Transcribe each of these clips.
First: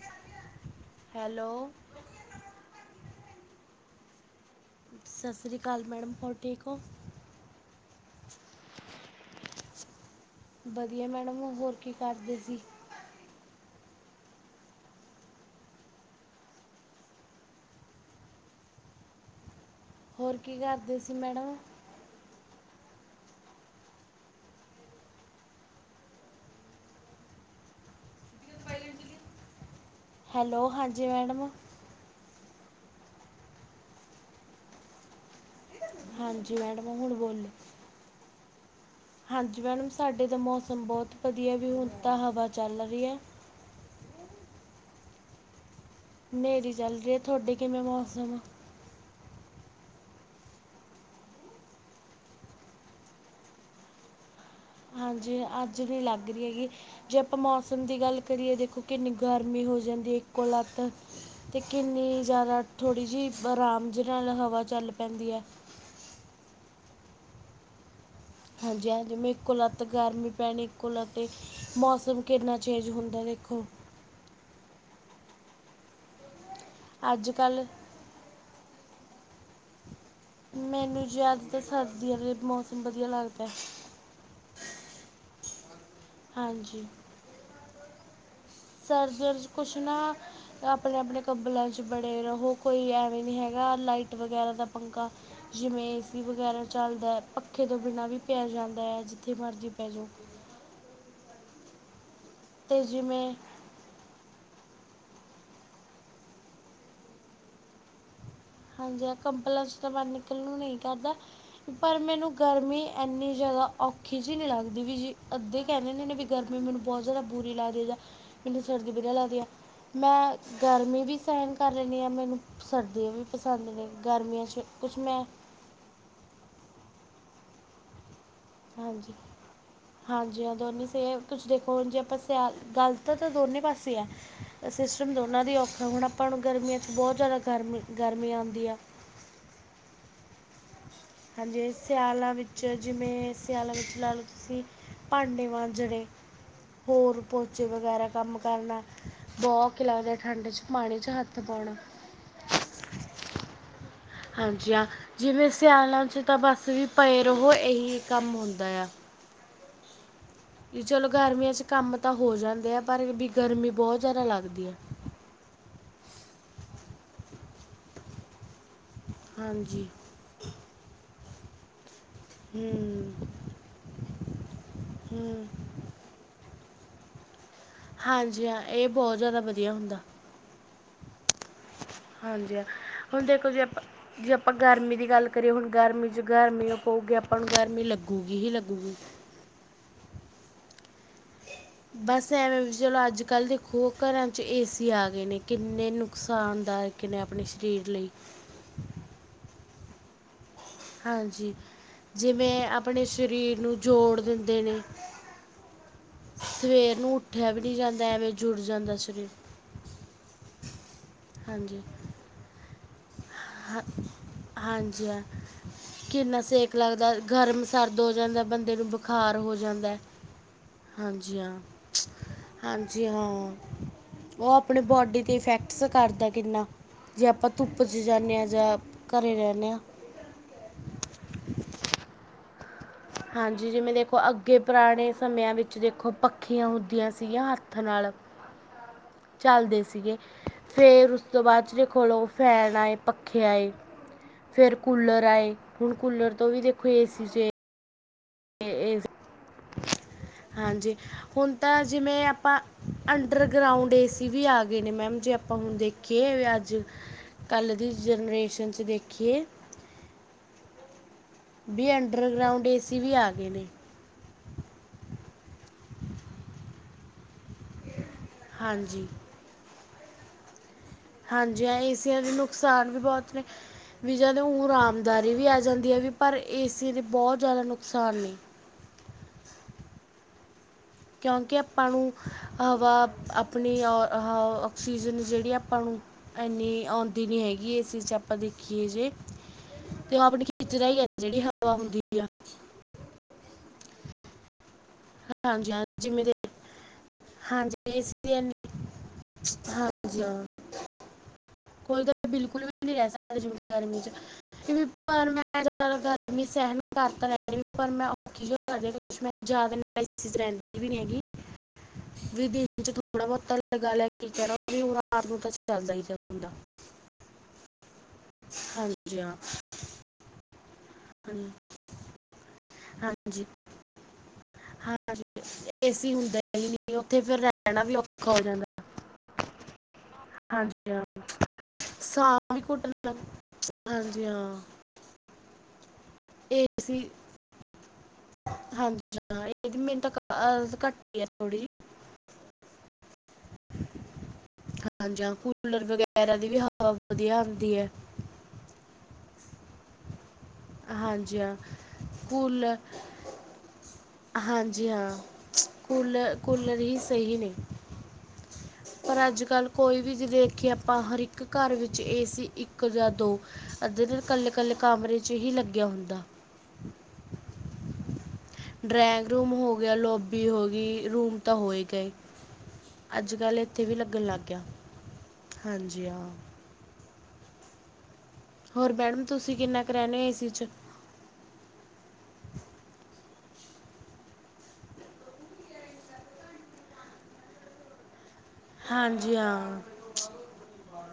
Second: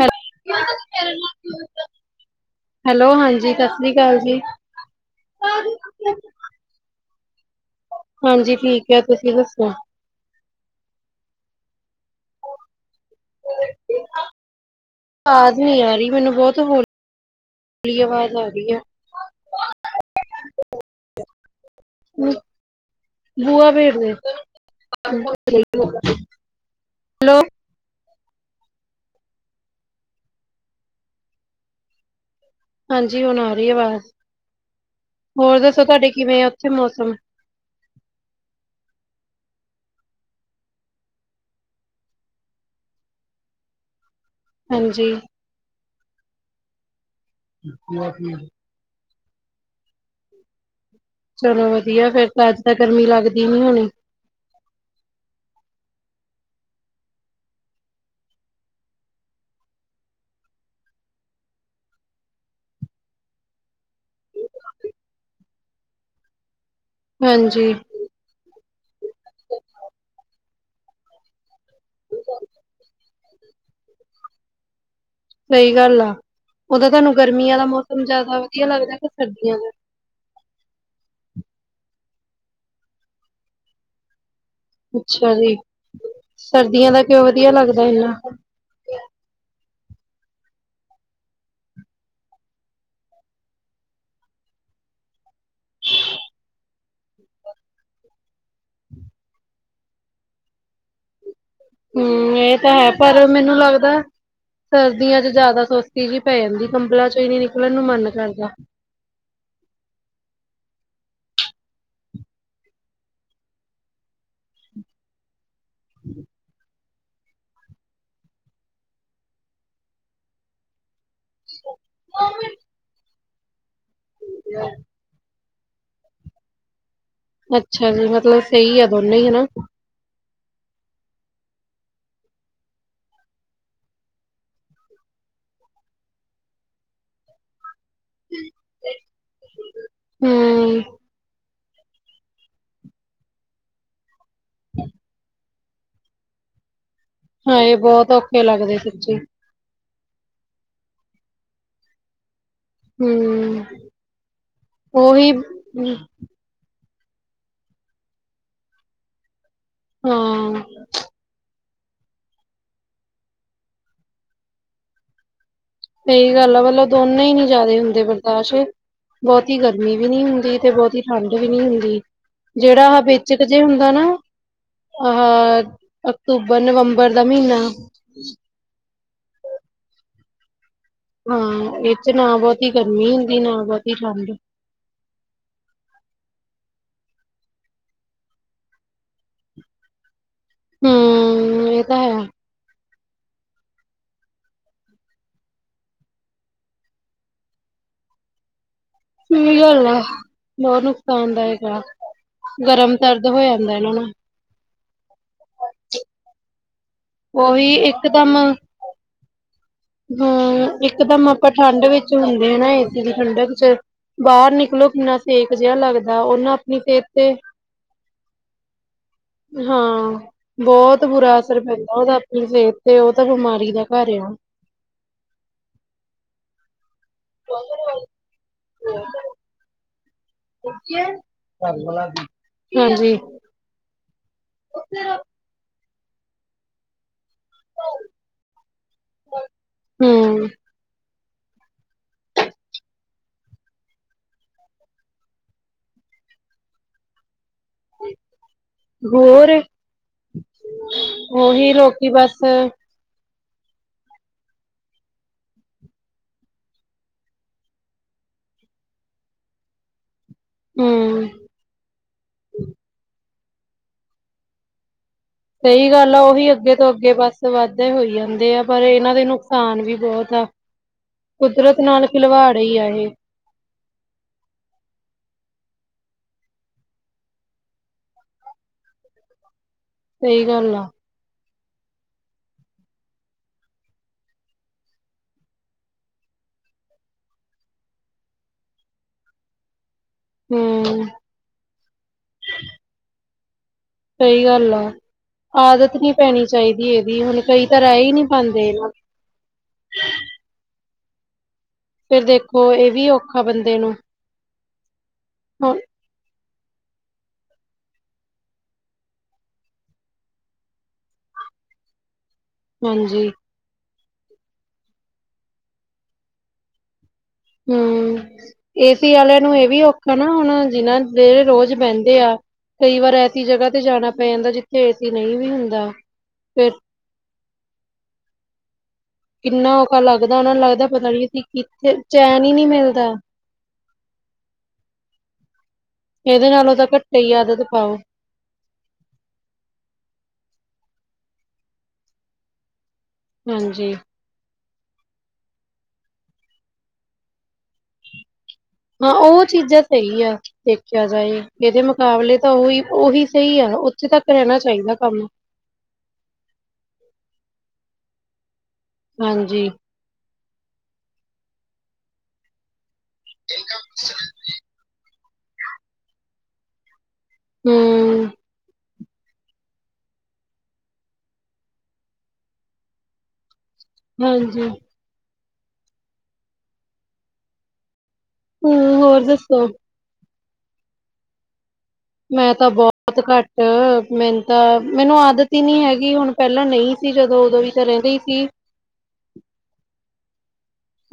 ਹੈ hello hello ਹਾਂਜੀ ਸਤਿ ਸ੍ਰੀ ਅਕਾਲ ਜੀ ਸਤਿ ਸ਼੍ਰੀ ਅਕਾਲ ਮੈਡਮ ਹੋਰ ਠੀਕ ਹੋ ਹਾਂਜੀ ਠੀਕ ਆ ਤੁਸੀਂ ਦੱਸੋ ਵਧੀਆ ਮੈਡਮ ਹੋਰ ਕੀ ਕਰਦੇ ਸੀ? ਵੱਡੇ ਆਵਾਜ਼ ਨਹੀਂ ਆ ਰਹੀ ਮੈਨੂੰ ਬਹੁਤ ਹੋਲੀ ਹੌਲੀ ਆਵਾਜ਼ ਆ ਰਹੀ ਆ। ਹੋਰ ਕੀ ਕਰਦੇ ਸੀ ਮੈਡਮ? ਬੂਆ ਭੇਡਦੇ ਹੈਲੋ ਹੈਲੋ ਹਾਂਜੀ ਮੈਡਮ ਹਾਂਜੀ ਹੁਣ ਆ ਰਹੀ ਆਵਾਜ਼ ਹੋਰ ਦੱਸ ਹਾਂਜੀ ਮੈਡਮ ਹੁਣ ਬੋਲੇ ਹਾਂਜੀ ਮੈਡਮ ਸਾਡੇ ਤਾਂ ਮੌਸਮ ਬਹੁਤ ਵਧੀਆ ਵੀ ਹੁਣ ਤਾਂ ਹਵਾ ਚੱਲ ਰਹੀ ਹੈ। ਹਾਂਜੀ ਹਨੇਰੀ ਚੱਲ ਰਹੀ ਤੁਹਾਡੇ ਕਿਵੇਂ ਮੌਸਮ ਆ ਚਲੋ ਵਧੀਆ ਫਿਰ ਤਾਂ ਅੱਜ ਤਾਂ ਗਰਮੀ ਲੱਗਦੀ ਨੀ ਹੋਣੀ। ਹਾਂਜੀ ਅੱਜ ਵੀ ਲੱਗ ਰਹੀ ਹੈਗੀ ਜੇ ਆਪਾਂ ਮੌਸਮ ਦੀ ਗੱਲ ਕਰੀਏ ਦੇਖੋ ਕਿੰਨੀ ਗਰਮੀ ਜਾਂਦੀ ਇੱਕੋ ਲੱਤ ਤੇ ਕਿੰਨੀ ਜ਼ਿਆਦਾ ਥੋੜੀ ਜਿਹੀ ਆਰਾਮ ਜ ਨਾਲ ਹਵਾ ਚੱਲ ਪੈਂਦੀ ਹੈ ਹਾਂਜੀ ਹਾਂਜੀ ਹਾਂਜੀ ਮ ਇੱਕ ਲਲਾਤ ਗਰਮੀ ਪੈਣੀ ਇੱਕ ਵਲਾਤ ਮੌਸਮ ਕਿੰਨਾ ਚੇਂਜ ਹੁੰਦਾ ਰਿੱਖੋ ਸਹੀ ਗੱਲ ਆ ਉਹਦਾ ਤੁਹਾਨੂੰ ਅੱਜ ਗਰਮੀਆਂ ਕੱਲ੍ਹ ਦਾ ਮੌਸਮ ਜਿਆਦਾ ਵਧੀਆ ਲੱਗਦਾ ਸਰਦੀਆਂ ਦਾ ਮੈਨੂੰ ਜਿਆਦਾਤਰ ਸਰਦੀਆਂ ਦੇ ਮੌਸਮ ਵਧੀਆ ਲੱਗਦਾ ਹੈ ਅੱਛਾ ਜੀ ਸਰਦੀਆਂ ਦਾ ਕਿਉਂ ਵਧੀਆ ਲੱਗਦਾ ਇਨਾ ਸਰਜਰ ਕੁਛ ਨਾ ਆਪਣੇ ਆਪਣੇ ਕੰਬਲਾਂ ਚ ਬੜੇ ਰਹੋ ਕੋਈ ਐਵੇਂ ਨੀ ਹੈਗਾ ਲਾਈਟ ਵਗੈਰਾ ਦਾ ਪੰਖਾ ਜਿਵੇਂ ਏਸੀ ਵਗੈਰਾ ਚੱਲਦਾ ਪੱਖੇ ਤੋਂ ਬਿਨਾਂ ਵੀ ਪਿਆ ਜਾਂਦਾ ਜਾਂਦਾ ਹੈ ਜਿੱਥੇ ਮਰਜ਼ੀ ਪੈ ਜਾਓ [inaudible] ਹਮ ਇਹ ਤਾਂ ਅਤੇ ਹੈ ਪਰ ਜਿਵੇਂ ਮੈਨੂੰ ਲੱਗਦਾ ਸਰਦੀਆਂ ਚ ਜ਼ਿਆਦਾ ਸਸਤੀ ਜਿਹੀ ਪੈ ਜਾਂਦੀ ਕੰਬਲਾਂ ਚੋਂ ਹੀ ਨੀ ਨਿਕਣ ਨੂੰ ਮਨ ਕਰਦਾ ਹਾਂਜੀ ਆ ਕੰਬਲਾਂ ਚ ਤਾਂ ਬਾਹਰ ਨਿਕਲਣ ਨਹੀਂ ਕਰਦਾ ਪਰ ਮੈਨੂੰ ਗਰਮੀ ਇੰਨੀ ਜ਼ਿਆਦਾ ਔਖੀ ' ਜੀ ਨਹੀਂ ਲੱਗਦੀ ਵੀ ਜੀ ਅੱਧੇ ਕਹਿ ਦਿੰਦੇ ਨੇ ਵੀ ਗਰਮੀ ਮੈਨੂੰ ਬਹੁਤ ਜਾਦਾ ਬੁਰੀ ਲੱਗਦੀ ਮੈਨੂੰ ਸਰਦੀ ਲੱਗਦੀ। ਕਰ ਲੈਂਦੀ ਹਾਂ ਮੈਨੂੰ ਸਰਦੀਆਂ ਵੀ ਪਸੰਦ ਨੇ ਗਰਮੀਆਂ 'ਚ ਕੁਛ ਮੈਂ ਅੱਛਾ ਜੀ ਮਤਲਬ ਸਹੀ ਆ ਦੋਨੋਂ ਹੀ ਹੈ ਨਾ ਜਿਆਦਾ ਨਹੀਂ ਸੇਮ ਤੁਸੀਂ ਦੇਖੋੁ ਜੇ ਆਪਾਂ ਸ ਗਲਤ ਤਾਂ ਦੋਨੇ ਪਾਸੇ ਆ ਸਿਸਟਮ ਦੋਨੋ ਉਹਨਾਂ ਦੀ ਔਖਾ ਹੁਣ ਆਪਾਂ ਨੂੰ ਗਰਮੀਆਂ ' ਚ ਬਹੁਤ ਜ਼ਿਆਦਾ ਗਰਮੀ ਗਰਮੀ ਆਉਂਦੀ ਆ। ਹੂੰ ਹਾਂਜੀ ਸਿਆਲਾਂ ਵਿੱਚ ਜਿਵੇਂ ਸਿਆਲਾਂ ਵਿੱਚ ਲਾ ਲਓ ਤੁਸੀਂ ਭਾਂਡੇ ਮਾਂਜਣ ਜਿਹੜੇ ਹੋਰ ਪੋਚੇ ਹਾਏ ਵਗੈਰਾ ਬਹੁਤ ਕੰਮ ਔਖੇ ਲੱਗਦੇ ਕਰਨਾ ਸੱਚੀ ਬਹੁਕ ਕਿਲਾਦੇ ਠੰਡ ਪਾਣੀ ਹੱਥ ਪਾਉਣਾ ਹਮ ਹਾਂਜੀ ਹਾਂ ਜਿਵੇਂ ਸਿਆਣ ਲਾਚ ਤਾਂ ਬਸ ਵੀ ਭਏ ਰੋ ਇਹੀ ਕੰਮ ਹੁੰਦਾ ਆ ਹਾਂ ਵੀ ਚਲੋ ਗਰਮੀਆਂ ਚ ਕੰਮ ਤਾਂ ਹੋ ਜਾਂਦੇ ਆ ਪਰ ਵੀ ਗਰਮੀ ਬਹੁਤ ਜ਼ਿਆਦਾ ਲੱਗਦੀ ਹੈ ਸਹੀ ਗੱਲ ਆ ਪਤਲਬ ਦੋਨੇ ਹੀ ਨੀ ਜਿਆਦਾ ਹੁੰਦੇ ਬਰਦਾਸ਼ਤ ਬਹੁਤੀ ਹਾਂਜੀ ਗਰਮੀ ਵੀ ਨਹੀਂੀ ਹੁੰਦੀ ਤੇ ਬਹੁਤੀ ਠੰਢ ਵੀ ਨਹੀਂੀ ਹੁੰਦੀ ਜਿਹੜਾ ਆਹ ਹੂੰ ਵੇਚਕ ਜੇ ਹੁੰਦਾ ਨਾ ਹੂੰ ਆਹ ਅਕਤੂਬਰ ਰ ਨਵੰਬਰ ਦਾ ਮਹੀਨਾ ਹਾਂਜੀ ਹਾਂ ਇਹ ਬਹੁਤ ਜ਼ਿਆਦਾ ਵਧੀਆ ਹੁੰਦਾ ਹਾਂ ਇਹ ਚ ਨਾ ਹਾਂਜੀ ਬਹੁਤੀ ਗਰਮੀ ਹੁਣ ਹੁੰਦੀ ਦੇਖੋ ਨਾ ਜੇ ਆਪਾਂ ਬਹੁਤੀ ਠੰਡ ਜੇ ਆਪਾਂ ਗਰਮੀ ਦੀ ਗੱਲ ਕਰੀਏ ਹੁਣ ਗਰਮੀ ਗਰਮੀ ਉਹ ਪਊਗੀ ਆਪਾਂ ਨੂੰ ਗਰਮੀ ਲੱਗਗੀ ਹੀ ਲੱਗਗੀ ਹੂੰ ਇਹ ਤਾਂ ਹੈ। ਬਸ ਐਵੇਂ ਚਲੋ ਅੱਜ ਕੱਲ੍ਹ ਦੇਖੋ ਘਰਾਂ ਚ ਏਸੀ ਆ ਗਏ ਨੇ ਕਿੰਨੇ ਨੁਕਸਾਨਦਾਇਕ ਨੇ ਆਪਣੇ ਸਰੀਰ ਲਈ ਕੀ ਗੱਲ ਆ ਬਹੁਤ ਹਾਂਜੀ ਨੁਕਸਾਨਦਾਇਕ ਆ। ਜਿਵੇਂ ਗਰਮ ਆਪਣੇ ਸਰਦ ਹੋ ਸਰੀਰ ਜਾਂਦਾ ਨੂੰ ਇਹਨਾਂ ਜੋੜ ਦਿੰਦੇ ਨੇ ਸਵੇਰ ਨੂੰ ਉੱਠਿਆ ਵੀ ਉਹੀ ਨਹੀਂੀ ਜਾਂਦਾ ਐਵੇਂ ਜੁੜ ਜਾਂਦਾ ਸਰੀਰ ਹਮ ਇਕਦਮ ਆਪਾਂ ਹਾਂਜੀ ਠੰਡ ਵਿੱਚ ਹੁੰਦੇ ਹ ਨਾ ਇੇ ਠੰਡਕ ਚ ਹਾਂ ਬਾਹਰ ਨਿਕਲੋ ਹਾਂਜੀ ਕਿੰਨਾ ਹਾਂ ਸੇਕ ਜਿਹਾ ਲੱਗਦਾ ਕਿੰਨਾ ਉਹਨਾਂ ਸੇਕ ਆਪਣੀ ਸਿਹਤ ਲੱਗਦਾ ਤੇ ਗਰਮ ਸਰਦ ਹੋ ਜਾਂਦਾ ਬੰਦੇ ਨੂੰ ਬੁਖਾਰ ਹੋ ਹਾਂ ਜਾਂਦਾ ਬਹੁਤ ਬੁਰਾ ਹਾਂਜੀ ਹਾਂ ਅਸਰ ਪੈਂਦਾ ਉਹਦਾ ਆਪਣੀ ਸਿਹਤ ਤੇ ਹਾਂਜੀ ਉਹ ਤਾਂ ਹਾਂ ਬਿਮਾਰੀ ਦਾ ਘਰ ਆ ਉਹ ਆਪਣੇ ਬੋਡੀ ਤੇ ਇਫੈਕਟਸ ਕਰਦਾ ਕਿੰਨਾ ਜੇ ਆਪਾਂ ਧੁੱਪ 'ਚ ਜਾਂਦੇ ਹਾਂ ਜਾਂ ਘਰ ਜਾਂਦੇ ਹਾਂ ਡਾਕੀਆ ਏ, ਕਰਮੂਲਾ ਦੀ ਹਾਂਜੀ, ਜਿਵੇਂ ਦੇਖੋ ਅੱਗੇ ਪੁਰਾਣੇ ਸਮਿਆਂ ਵਿੱ ਦੇਖੋ ਪੱਖੀਆਂ ਹੁੰਦੀਆਂ ਸੀਗੀਆਂ ਹੱਥ ਨਾਲ ਚੱਲਦੇ ਸੀਗੇ, ਹੂੰ ਫੇਰ ਉਸ ਤੋਂ ਬਾਅਦ ਚ ਦੇਖੋ ਲਓ ਫੈਨ ਆਏ। ਪੱਖੇ ਆਏ, ਫੇਰ ਕੂਲਰ ਆਏ, ਹੁਣ ਕੂਲਰ ਤੋਂ ਵੀ ਦੇਖੋ ਏ ਸੀ ਚੇਂ ਏ ਏਸ, ਹੋਰ ਹਾਂਜੀ, ਹੁਣ ਉਹੀ ਤਾਂ ਲੋਕੀ ਜਿਵੇਂ ਬਸ ਆਪਾਂ ਅੰ ਅੰਡਰਗਰਾਊਂਡ ਏ ਸੀ ਵੀ ਆ ਗਏ ਨੇ ਮੈਮ, ਜੇ ਆਪਾਂ ਹੁਣ ਦੇਖੀਏ ਅੱਜ ਕੱਲ੍ਹ ਦੀ ਜਨਰੇਸ਼ਨ ਚ ਦੇਖਿਏ ਹਮ। ਬੀ ਅੰਡਰਗਰਾਊਂਡ ਏ ਸੀ ਵੀ ਆ ਗਏ ਨੇ। ਸਹੀ ਗੱਲ ਆ, ਉਹੀ ਅੱਗੇ ਤੋਂ ਅੱਗੇ ਬਸ ਵੱਧਦੇ ਹੋਈ ਜਾਂਦੇ ਆ, ਪਰ ਹਾਂਜੀ ਇਹਨਾਂ ਦੇ ਨੁਕਸਾਨ ਵੀ ਬਹੁਤ ਹਾਂਜੀ ਕੁਦਰਤ ਨਾਲ ਏਸੀਆਂ ਦੇ ਤੇ ਖਿਲਵਾੜ ਪਰ ਹੀ ਆ ਇਹ ਏ ਸੀ ਦੀ ਬਹੁਤ ਜਿਆਦਾ ਨੁਕਸਾਨ ਨੇ ਸਹੀ ਗੱਲ ਤਾਂ ਕਿ ਆਪਾਂ ਨੂੰ ਹਵਾ ਆਪਣੀ ਔ ਹ ਆਕਸੀਜਨ ਜਿਹੜੀ ਆਪਾਂ ਨੂੰ ਇੰਨੀ ਆਉਂਦੀ ਨਹੀਂ ਹੈਗੀ ਇਸ ਚੀਜ਼ 'ਚ ਆਪਾਂ ਦੇਖੀਏ ਜੇ [inaudible] ਤੇ ਉਹ ਆਪਣੀ ਖਿਚਰਾ ਹੀ ਹੂੰ ਹੈ ਜਿਹੜੀ ਹਵਾ ਹੁੰਦੀ ਆ ਸਹੀ ਗੱਲ ਆ ਹਾਂਜੀ ਹਾਂ ਆਦਤ ਨਹੀਂੀ ਜਿਵੇਂ ਦੇ ਪੈਣੀ ਚਾਹੀਦੀ ਇਹਦੀ ਹੁਣ ਕਈ ਤਾਂ ਹਾਂਜੀ ਏ ਰਹਿ ਹੀ ਸੀ ਨਹੀਂੀ ਦੇ ਇੰਨੀ ਪਾਉਂਦੇ ਇਹ ਹਾਂਜੀ ਹ ਕੋਈ ਤਾਂ ਫਿਰ ਬਿਲਕੁਲ ਦੇਖੋ ਵੀ ਇਹ ਨੀ ਰਹਿ ਸਕ ਔਖਾ ਗਰਮੀ ਚ ਬੰਦੇ ਪਰ ਨੂੰ ਮੈਂ ਗਰਮੀ [unintelligible] ਹੁਣ [unintelligible] ਚ ਰਹਿੰਦੀ ਵੀ ਨੀ ਹੈਗੀ, ਵੀ ਦਿਨ ਚ ਥੋੜਾ ਹਾਂਜੀ ਬਹੁਤਾ [unintelligible] ਕੀ ਕਰਾ ਵੀਰਵਾਰ ਨੂੰ ਤਾਂ ਚੱਲਦਾ ਹੀ ਚਲਦਾ। ਹਮ, ਏ ਸੀ ਆਲਿਆਂ ਨੂੰ ਇਹ ਵੀ ਔਖਾ ਨਾ ਹੁਣ ਜਿਨਾਂ ਦੇ ਹਾਂਜੀ, ਰੋਜ਼ ਬਹਿੰਦੇ ਆ ਕਈ ਵਾਰ ਐਸੀ ਹਾਂਜੀ ਜਗ੍ਹਾ ਤੇ ਜਾਣਾ ਪੈ ਜਾਂਦਾ, ਜਿੱਥੇ ਏ ਸੀ ਨਹੀਂ ਵੀ ਹਾਂਜੀ ਹੁੰਦਾ, ਏਸੀ ਹੁੰਦਾ ਹੀ ਫਿਰ ਨਹੀਂ ਉੱਥੇ ਫਿਰ ਰਹਿਣਾ ਵੀ ਔਖਾ ਹੋ ਜਾਂਦਾ ਕਿੰਨਾ ਔਖਾ ਲੱਗਦਾ, ਉਹਨਾ ਨੂੰ ਲੱਗਦਾ ਹਾਂਜੀ ਹਾਂ ਪਤਾ ਨੀ ਅਸੀ ਕਿੱਥੇ, ਸਾਹ ਚੈਨ ਹੀ ਵੀ ਨਹੀਂ ਘੁੱਟਣ ਮਿਲਦਾ। ਲੱਗ ਹਾਂਜੀ ਹਾਂ। ਇਹਦੇ ਨਾਲੋ ਤਾਂ ਏਸੀ ਘੱਟੇ ਹੀ ਆਦਤ ਪਾਓ। ਹਾਂਜੀ ਹਾਂ, ਇਹਦੀ ਮਿਹਨਤ ਅਹ ਘੱਟ ਆ ਥੋੜੀ ਜਿ ਹਾਂਜੀ। ਹਾਂ, ਜਾਂ ਕੂਲਰ ਵਗੈਰਾ ਦੀ ਵੀ ਹਵਾ ਵਧੀਆ ਆਂਦੀ ਹੈ। ਹਾਂ ਉਹ ਚੀਜ਼ਾਂ ਸਹੀ ਆ ਦੇਖਿਆ ਜਾਏ ਹਾਂਜੀ ਹਾਂ ਇਹਦੇ ਮੁਕਾਬਲੇ ਤਾਂ ਕੂਲਰ ਉਹੀ ਉਹੀ ਸਹੀ ਆ ਉੱਥੇ ਤੱਕ ਰਹਿਣਾ ਹਾਂਜੀ ਚਾਹੀਦਾ ਹਾਂ ਕੰਮ। ਕੂਲਰ ਕੂਲਰ ਹੀ ਸਹੀ ਨੇ ਪਰ ਅੱਜ ਹਾਂਜੀ ਕੱਲ੍ਹ ਕੋਈ ਵੀ ਜੇ ਦੇਖੀਏ ਆਪਾਂ ਹਰ ਇੱਕ ਘਰ ਵਿੱਚ ਏ ਸੀ ਇੱਕ ਜਾਂ ਦੋ ਅੱਧੇ ਦਿਨ ਕੱਲੇ ਕੱਲੇ ਕਮਰੇ ' ਹੀ ਲੱਗਿਆ ਹੁੰਦਾ ਹੂੰ ਡਰਾਇੰਗ ਰੂਮ ਹੋ ਗਿਆ ਲੋਬੀ ਹੋ ਗਈ ਰੂਮ ਤਾਂ ਹੋ ਹੀ ਗਏ ਅੱਜ ਕੱਲ੍ਹ ਉੱਥੇ ਵੀ ਲੱਗਣ ਲੱਗ ਗਿਆ ਹਾਂਜੀ ਹਾਂਜੀ ਹਾਂ ਹੋਰ ਹੂੰ ਮੈਡਮ ਤੁਸੀਂ ਦੱਸੋ ਕਿੰਨਾ ਕੁ ਰਹਿਣੇ ਹੋ ਇਸਏ ਚ ਮੈਂ ਤਾਂ ਬਹੁਤ ਘੱਟ ਮੈਨੂੰ ਤਾਂ ਮੈਨੂੰ ਆਦਤ ਹੀ ਨੀ ਹੈਗੀ ਹੁਣ ਪਹਿਲਾਂ ਨਹੀਂ ਸੀ ਜਦੋਂ ਉਦੋਂ ਵੀ ਤਾਂ ਰਹਿੰਦੇ ਹੀ ਸੀ ਹਾਂਜੀ ਹਾਂ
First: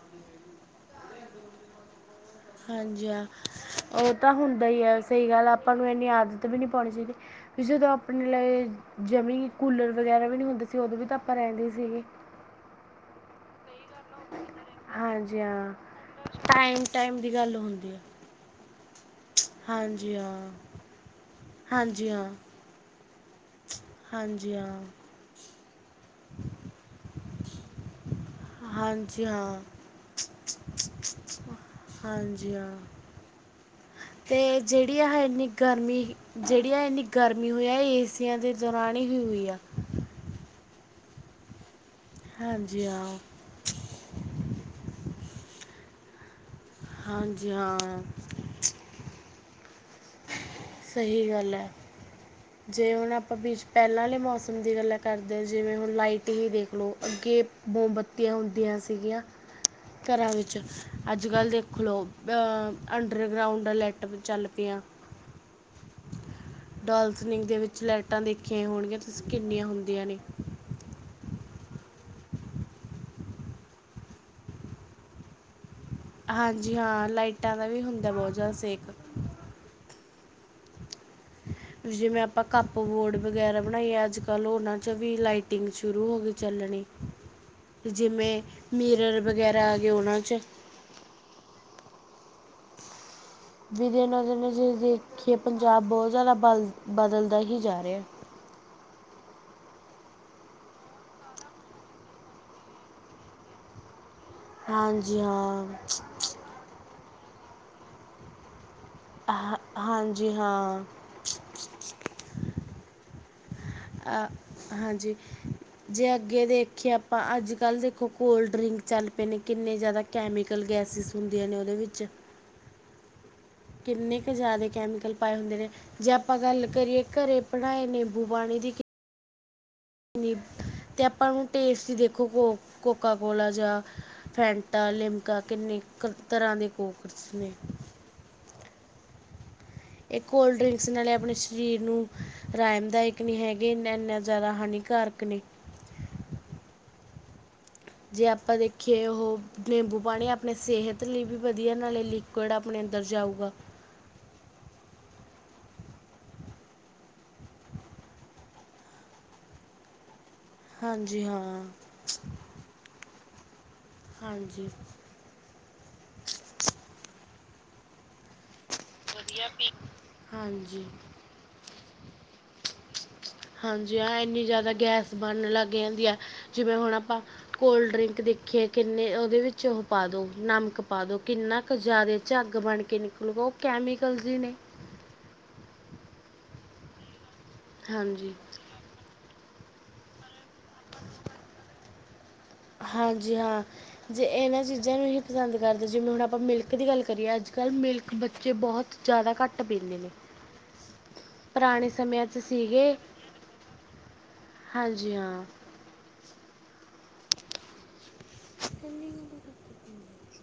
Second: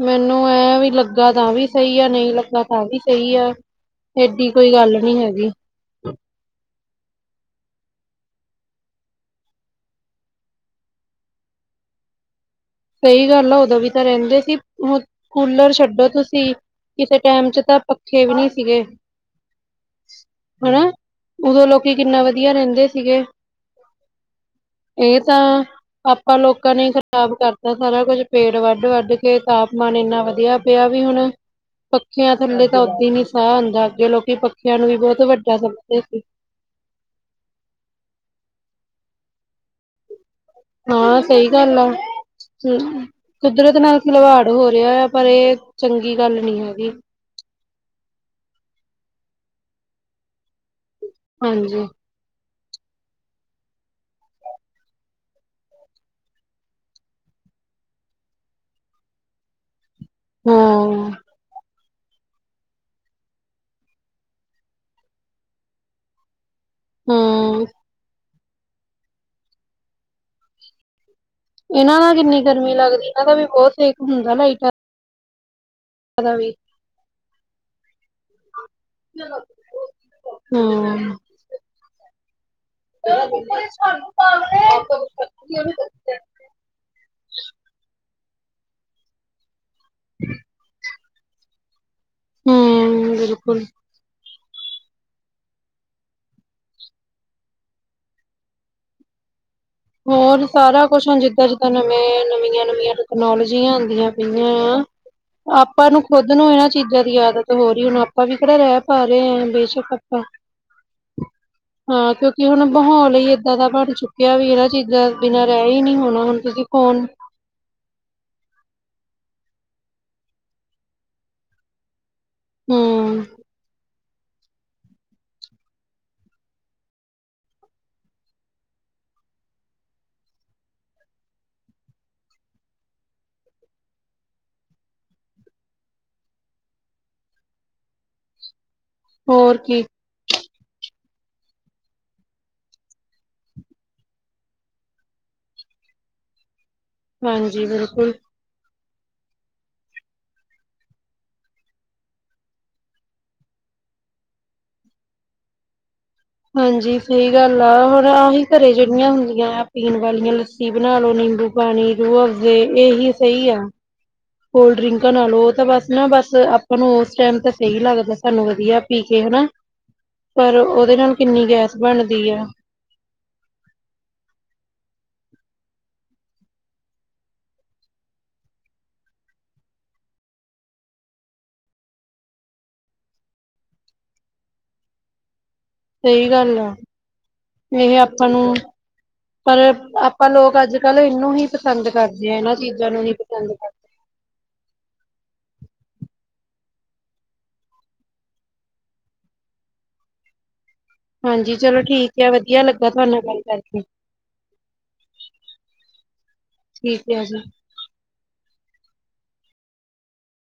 ਮੈਨੂੰ ਇਹ ਵੀ ਲੱਗਾ ਤਾਂ ਵੀ ਸਹੀ ਹੈ ਨਹੀਂ ਲੱਗਾ ਤਾਂ ਵੀ ਹਾਂਜੀ ਸਹੀ ਆ ਉਹ ਤਾਂ ਏਡੀ ਹੁੰਦਾ ਕੋਈ ਹੀ ਆ ਗੱਲ ਨੀ ਸਹੀ ਗੱਲ ਹੈਗੀ ਆਪਾਂ ਨੂੰ ਇਨੀ ਆਦਤ ਵੀ ਨਹੀਂੀ ਪਾਉਣੀ ਚਾਹੀਦੀ ਵੀ ਜਦੋਂ ਆਪਣੇ ਲਈ ਜਮੀ ਕੂਲਰ ਵਗੈਰਾ ਵੀ ਨਹੀਂ ਹੁੰਦੇ ਸੀ ਉਦੋਂ ਵੀ ਤਾਂ ਆਪਾਂ ਰਹਿੰਦੇ ਸੀਗੇ। [inaudible] ਸਹੀ ਗੱਲ ਆ ਉਦੋਂ ਵੀ ਤਾਂ ਰਹਿੰਦੇ ਸੀ ਹਾਂਜੀ ਹਾਂ ਕੂਲਰ ਛੱਡੋ ਤੁਸੀਂ ਟਾਈਮ ਕਿਸੇ ਦੀ ਟਾਈਮ ਗੱਲ ਚ ਤਾਂ ਹੁੰਦੀ ਹੈ ਪੱਖੇ ਵੀ ਨਹੀਂ ਸੀਗੇ ਹਾਂਜੀ ਹਾਂ ਹਨਾ ਉਦੋਂ ਲੋਕੀ ਹਾਂਜੀ ਕਿੰਨਾ ਹਾਂ ਵਧੀਆ ਰਹਿੰਦੇ ਸੀਗੇ ਹਾਂਜੀ ਹਾਂ ਇਹ ਤਾਂ ਆਪਾਂ ਲੋਕਾਂ ਨੇ ਖ਼ਰਾਬ ਕਰਤਾ ਸਾਰਾ ਕੁਝ ਪੇੜ ਵੱਢ ਵੱਢ ਹਾਂਜੀ ਕੇ ਹਾਂ ਤਾਪਮਾਨ ਇੰਨਾ ਵਧੀਆ ਪਿਆ ਵੀ ਹੁਣ ਪੱਖਿਆਂ ਹਾਂਜੀ ਥੱਲੇ ਹਾਂ ਤਾਂ ਉਓਦਾਂ ਹੀ ਨੀ ਸਾਹ ਹੁੰਦਾ ਅੱਗੇ ਲੋਕੀ ਅਤੇ ਪੱਖਿਆਂ ਨੂੰ ਵੀ ਜਿਹੜੀ ਆਹ ਬਹੁਤ ਇੰਨੀ ਵੱਡਾ ਸਮਝਦੇ ਗਰਮੀ ਸੀ ਜਿਹੜੀ ਇੰਨੀ ਗਰਮੀ ਹੋਇਆ ਏਸੀਆਂ ਦੇ ਦੌਰਾਨ ਹੀ ਹੋ ਹੋਈ ਆ ਹਾਂ ਸਹੀ ਗੱਲ ਆ ਹਾਂਜੀ ਹਮ ਹਾਂ ਕੁਦਰਤ ਨਾਲ ਖਿਲਵਾੜ ਹੋ ਰਿਹਾ ਆ ਪਰ ਇਹ ਚੰਗੀ ਗੱਲ ਨਹੀਂੀ ਹੈਗੀ ਹਾਂ ਜੀ ਹਾਂ। ਸਹੀ ਗੱਲ ਹੈ। ਹਾਂਜੀ ਜੇ ਹੁਣ ਆਪਾਂ ਵਿੱਚ ਪਹਿਲਾਂ ਵਾਲੇ ਮੌਸਮ ਦੀ ਗੱਲਾਂ ਕਰਦੇ ਜਿਵੇਂ ਹੁਣ ਲਾਈਟ ਹੀ ਦੇਖ ਲੋ ਅੱਗੇ ਮੋਮਬੱਤੀਆਂ ਹੁੰਦੀਆ ਸਿਗਿਆ ਘਰਾਂ ਵਿੱਚ ਹਾਂ ਅੱਜ-ਕੱਲ ਦੇ ਅੰਡਰਗਰਾਾਊਂਡ ਲਾਈਟ ਵੀ ਚੱਲ ਪਈਆ। [inaudible] ਥਨਿੰਗ ਦੇ ਵਿੱਚ ਲਾਈਟਾ ਦੇਖੀਆ ਹੀ ਹੋਣਗੀਆ ਤੁਸੀਂ ਕਿੰਨੀਆ ਹੁੰਦੀਆ ਨੇ ਇਹਨਾਂ ਨਾਲ ਕਿੰਨੀ ਗਰਮੀ ਲੱਗਦੀ ਇਹਨਾਂ ਦਾ ਵੀ ਬਹੁਤ ਸੇਕ ਹੁੰਦਾ ਲਾਈਟ ਹਾਂ ਜੀ ਹਾਂ ਲਾਈਟਾ ਦਾ ਵੀ ਹੁੰਦਾ ਬਹੁਤ ਜਿਆਦਾ ਸੇਕ ਹਮ ਜਿਵੇਂ ਆਪਾ ਕੱਪ ਬੋਰਡ ਵਗੈਰਾ ਬਣਾਈਏ ਅੱਜ ਕੱਲ ਉਹਨਾਂ ਚ ਵੀ ਲਾਈਟਿੰਗ ਸ਼ੁਰੂ ਹੋਗੀ ਚੱਲਣੀ ਜਿਵੇ ਮਿਰੇਰ ਵਗੈਰਾ ਆਗੇ ਉਹਨਾ 'ਚ ਹਮ ਵਿ ਦਿਨੋ ਦਿਨੇ ਜੇ ਦੇਖੀਏ ਪੰਜਾਬ ਬਹੁਤ ਜਿਆਦਾ ਬਲ ਬਦਲਦਾ ਹੀ ਜਾ ਰਿਹਾ ਹੋਰ ਸਾਰਾ ਕੁਛ ਹੁਣ ਜਿਦਾ- ਜਿੱਦਾ ਨਵੇਂ ਆਏ ਆ ਨਵੀਆਂ- ਨਵੀਆਂ ਤਕਨਾਲੋਜੀਆਂ ਆਉਂਦੀਆ ਹਾਂਜੀ ਹਾਂ ਆਪਾਂ ਨੂੰ ਖੁੱਦ ਨੂੰ ਇਹਨਾ ਚੀਜਾਂ ਦੀ ਆਦਤ ਹੋ ਰਹੀ ਹੁਣ ਆਪਾਂ ਵੀ ਕਿਹੜਾ ਰਹਿ ਸਾਰੇ ਆ ਹ ਬੇਸ਼ੱਕ ਆਪਾ ਹਾਂਜੀ ਹਾਂ ਹਾਂ ਕਿਉਂਕਿ ਹੁਣ ਮਾਹੌਲ ਹੀ ਏਦਾ ਦਾ ਬਣ ਅ ਚੁੱਕਿਆ ਵੀ ਇਹ ਹਾਂਜੀ ਜੇ ਅੱਗੇ ਦੇਖੀਏ ਫੋਨ ਆਪਾਂ ਅੱਜ ਕੱਲ ਦੇਖੋ ਕੋਲਡ ਡਰਿੰਕ ਚੱਲ ਪਏ ਨੇ ਕਿੰਨੇ ਜਿਆਦਾ ਕੈਮੀਕਲ ਗੈਸਿਸ ਹੁੰਦੀਆ ਨੇ ਉਹਦੇ ਵਿੱਚ ਹਮ ਕਿੰਨੇ ਕ ਜਿਆਦਾ ਕੈਮੀਕਲ ਪਾਏ ਹੁੰਦੇ ਨੇ ਜੇ ਆਪਾਂ ਗੱਲ ਕਰੀਏ ਘਰੇ ਬਣਾਏ ਨਿੰਬੂ ਪਾਣੀ ਦੀ ਨਿਬਤ ਤੇ ਆਪਾਂ ਨੂੰ ਟੈਸਈ ਦੇਖੋ ਕੋ ਕੋਕਾ ਕੋਲਾ ਜਾਂ ਫੈਂਟਾ ਲਿਮਕਾ ਕਿੰਨੇ ਹਰ ਤਰ੍ਹਾਂ ਦੇ ਕੋਕਸ ਨੇ [inaudible] ਹੋਰ ਕੀ। ਇਹ ਕੋਲਡ ਡਰਿੰਕਸ ਨਾਲੇ ਆਪਣੇ ਸ਼ਰੀਰ ਨੂੰ ਆਰਾਮਦਾਇਕ ਨੀ ਹੈਗੇ ਇੰਨ ਇੰਨੇ ਜਿਆਦਾ ਹਾਨੀਕਾਰਕ ਨੇ- ਇ- ਹਾਂਜੀ ਬਿਲਕੁੱਲ- ਕਿ ਉਹ ਨਿੰਬੂ ਪਾਣੀ ਆਪਣੇ ਸਿਹਤ ਲਈ ਵੀ ਵਧੀਆ ਨਾਲੇ ਲਿਕੁਇਡ ਆਪਣੇ ਅੰਦਰ ਜਾਉਗਾ। [inaudible] ਹਾਂਜੀ ਸਹੀ ਗੱਲ ਆ ਹੁਣ ਆਹੀ ਘਰੇ ਜਿਹੜੀਆ ਹੁੰਦੀਆ ਆ ਪੀਣ ਵਾਲੀਆ ਲੱ ਤੁਸੀ ਬਣਾ ਲੋ ਹਾਂਜੀ ਹਾਂ ਨਿੰਬੂ ਪਾਣੀ ਰੁਅਵਜ਼ੇ ਇਹੀ ਸਹੀ ਆ। ਹਾਂਜੀ ਕੋਲਡ ਡਰਿੰਕਾਂ ਨਾਲੋ ਉਹ ਤਾਂ ਬਸ ਨਾ ਬਸ ਆਪਾਂ ਨੂੰ ਉਸ ਟਾਈਮ ਤੱਕ- ਸਹੀ ਲੱਗਦਾ ਸਾਨੂੰ ਵਧੀਆ ਪੀਕੇ ਹਨਾ ਪਰ ਹਾਂਜੀ ਉਹਦੇ ਨਾਲ- ਕਿੰਨੀ ਗੈਸ ਬਣਦੀ ਆ- ਹਾਂਜੀ ਹਾਂ ਇੰਨੀ ਜਿਆਦਾ ਗੈਸ ਬਣਨ ਲੱਗ ਜਾਂਦੀ ਹੈ ਜਿਵੇ ਹੁਣ ਆਪਾਂ ਕੋਲਡ ਡਰਿੰਕ ਦੀ- ਦੇਖੇ ਕਿੰਨੇ ਉਹਦੇ ਵਿੱਚ ਉਹ ਪਾ ਦੋ ਨਮਕ ਪਾ ਦੋ ਕਿੰਨਾ ਕ ਜਿਆਦੇ ਝੱਗ ਬਣ ਕੇ ਨਿਕਲੂਗੀ। ਵੋ ਕੈਮੀਕਲਸ ਹੀ ਨੇ- ਸਹੀ ਗੱਲ ਆ ਇਹ ਆਪਾਂ ਹਾਂਜੀ ਨੂੰ ਪਰ ਆਪਾਂ ਲੋਕ ਅੱਜ ਕੱਲ ਇਹਨੂੰ ਹੀ ਪਸੰਦ ਕਰਦੇ ਆ ਇਹਨਾਂ ਚੀਜ਼ਾਂ ਨੂੰ ਨੀ ਹਾਂਜੀ ਪਸੰਦ ਹਾਂ ਕਰਦੇ ਜੇ ਇਹਨਾ ਚੀਜਾਂ ਨੂੰ ਹੀ ਪਸੰਦ ਕਰਦੇ ਜਿਵੇ ਹੁਣ ਆਪਾਂ ਮਿਲਕ ਦੀ ਗੱਲ ਕਰੀਏ ਅੱਜ ਕੱਲ ਮਿਲਕ ਬੱਚੇ ਬਹੁਤ ਜਿਆਦਾ ਘੱਟ ਪੀਂਦੇ ਨੇ- ਹਾਂਜੀ ਚਲੋ ਪੁਰਾਣੇ ਠੀਕ ਸਮਿਆਂ ਹੈ 'ਚ ਵਧੀਆ ਲੱਗਾ ਤੁਹਾ ਨਾਲ ਗੱਲ ਕਰਕੇ ਹਾਂ ਜੀ ਹਾਂ ਠੀਕ ਹੈ ਜੀ। [unintelligible]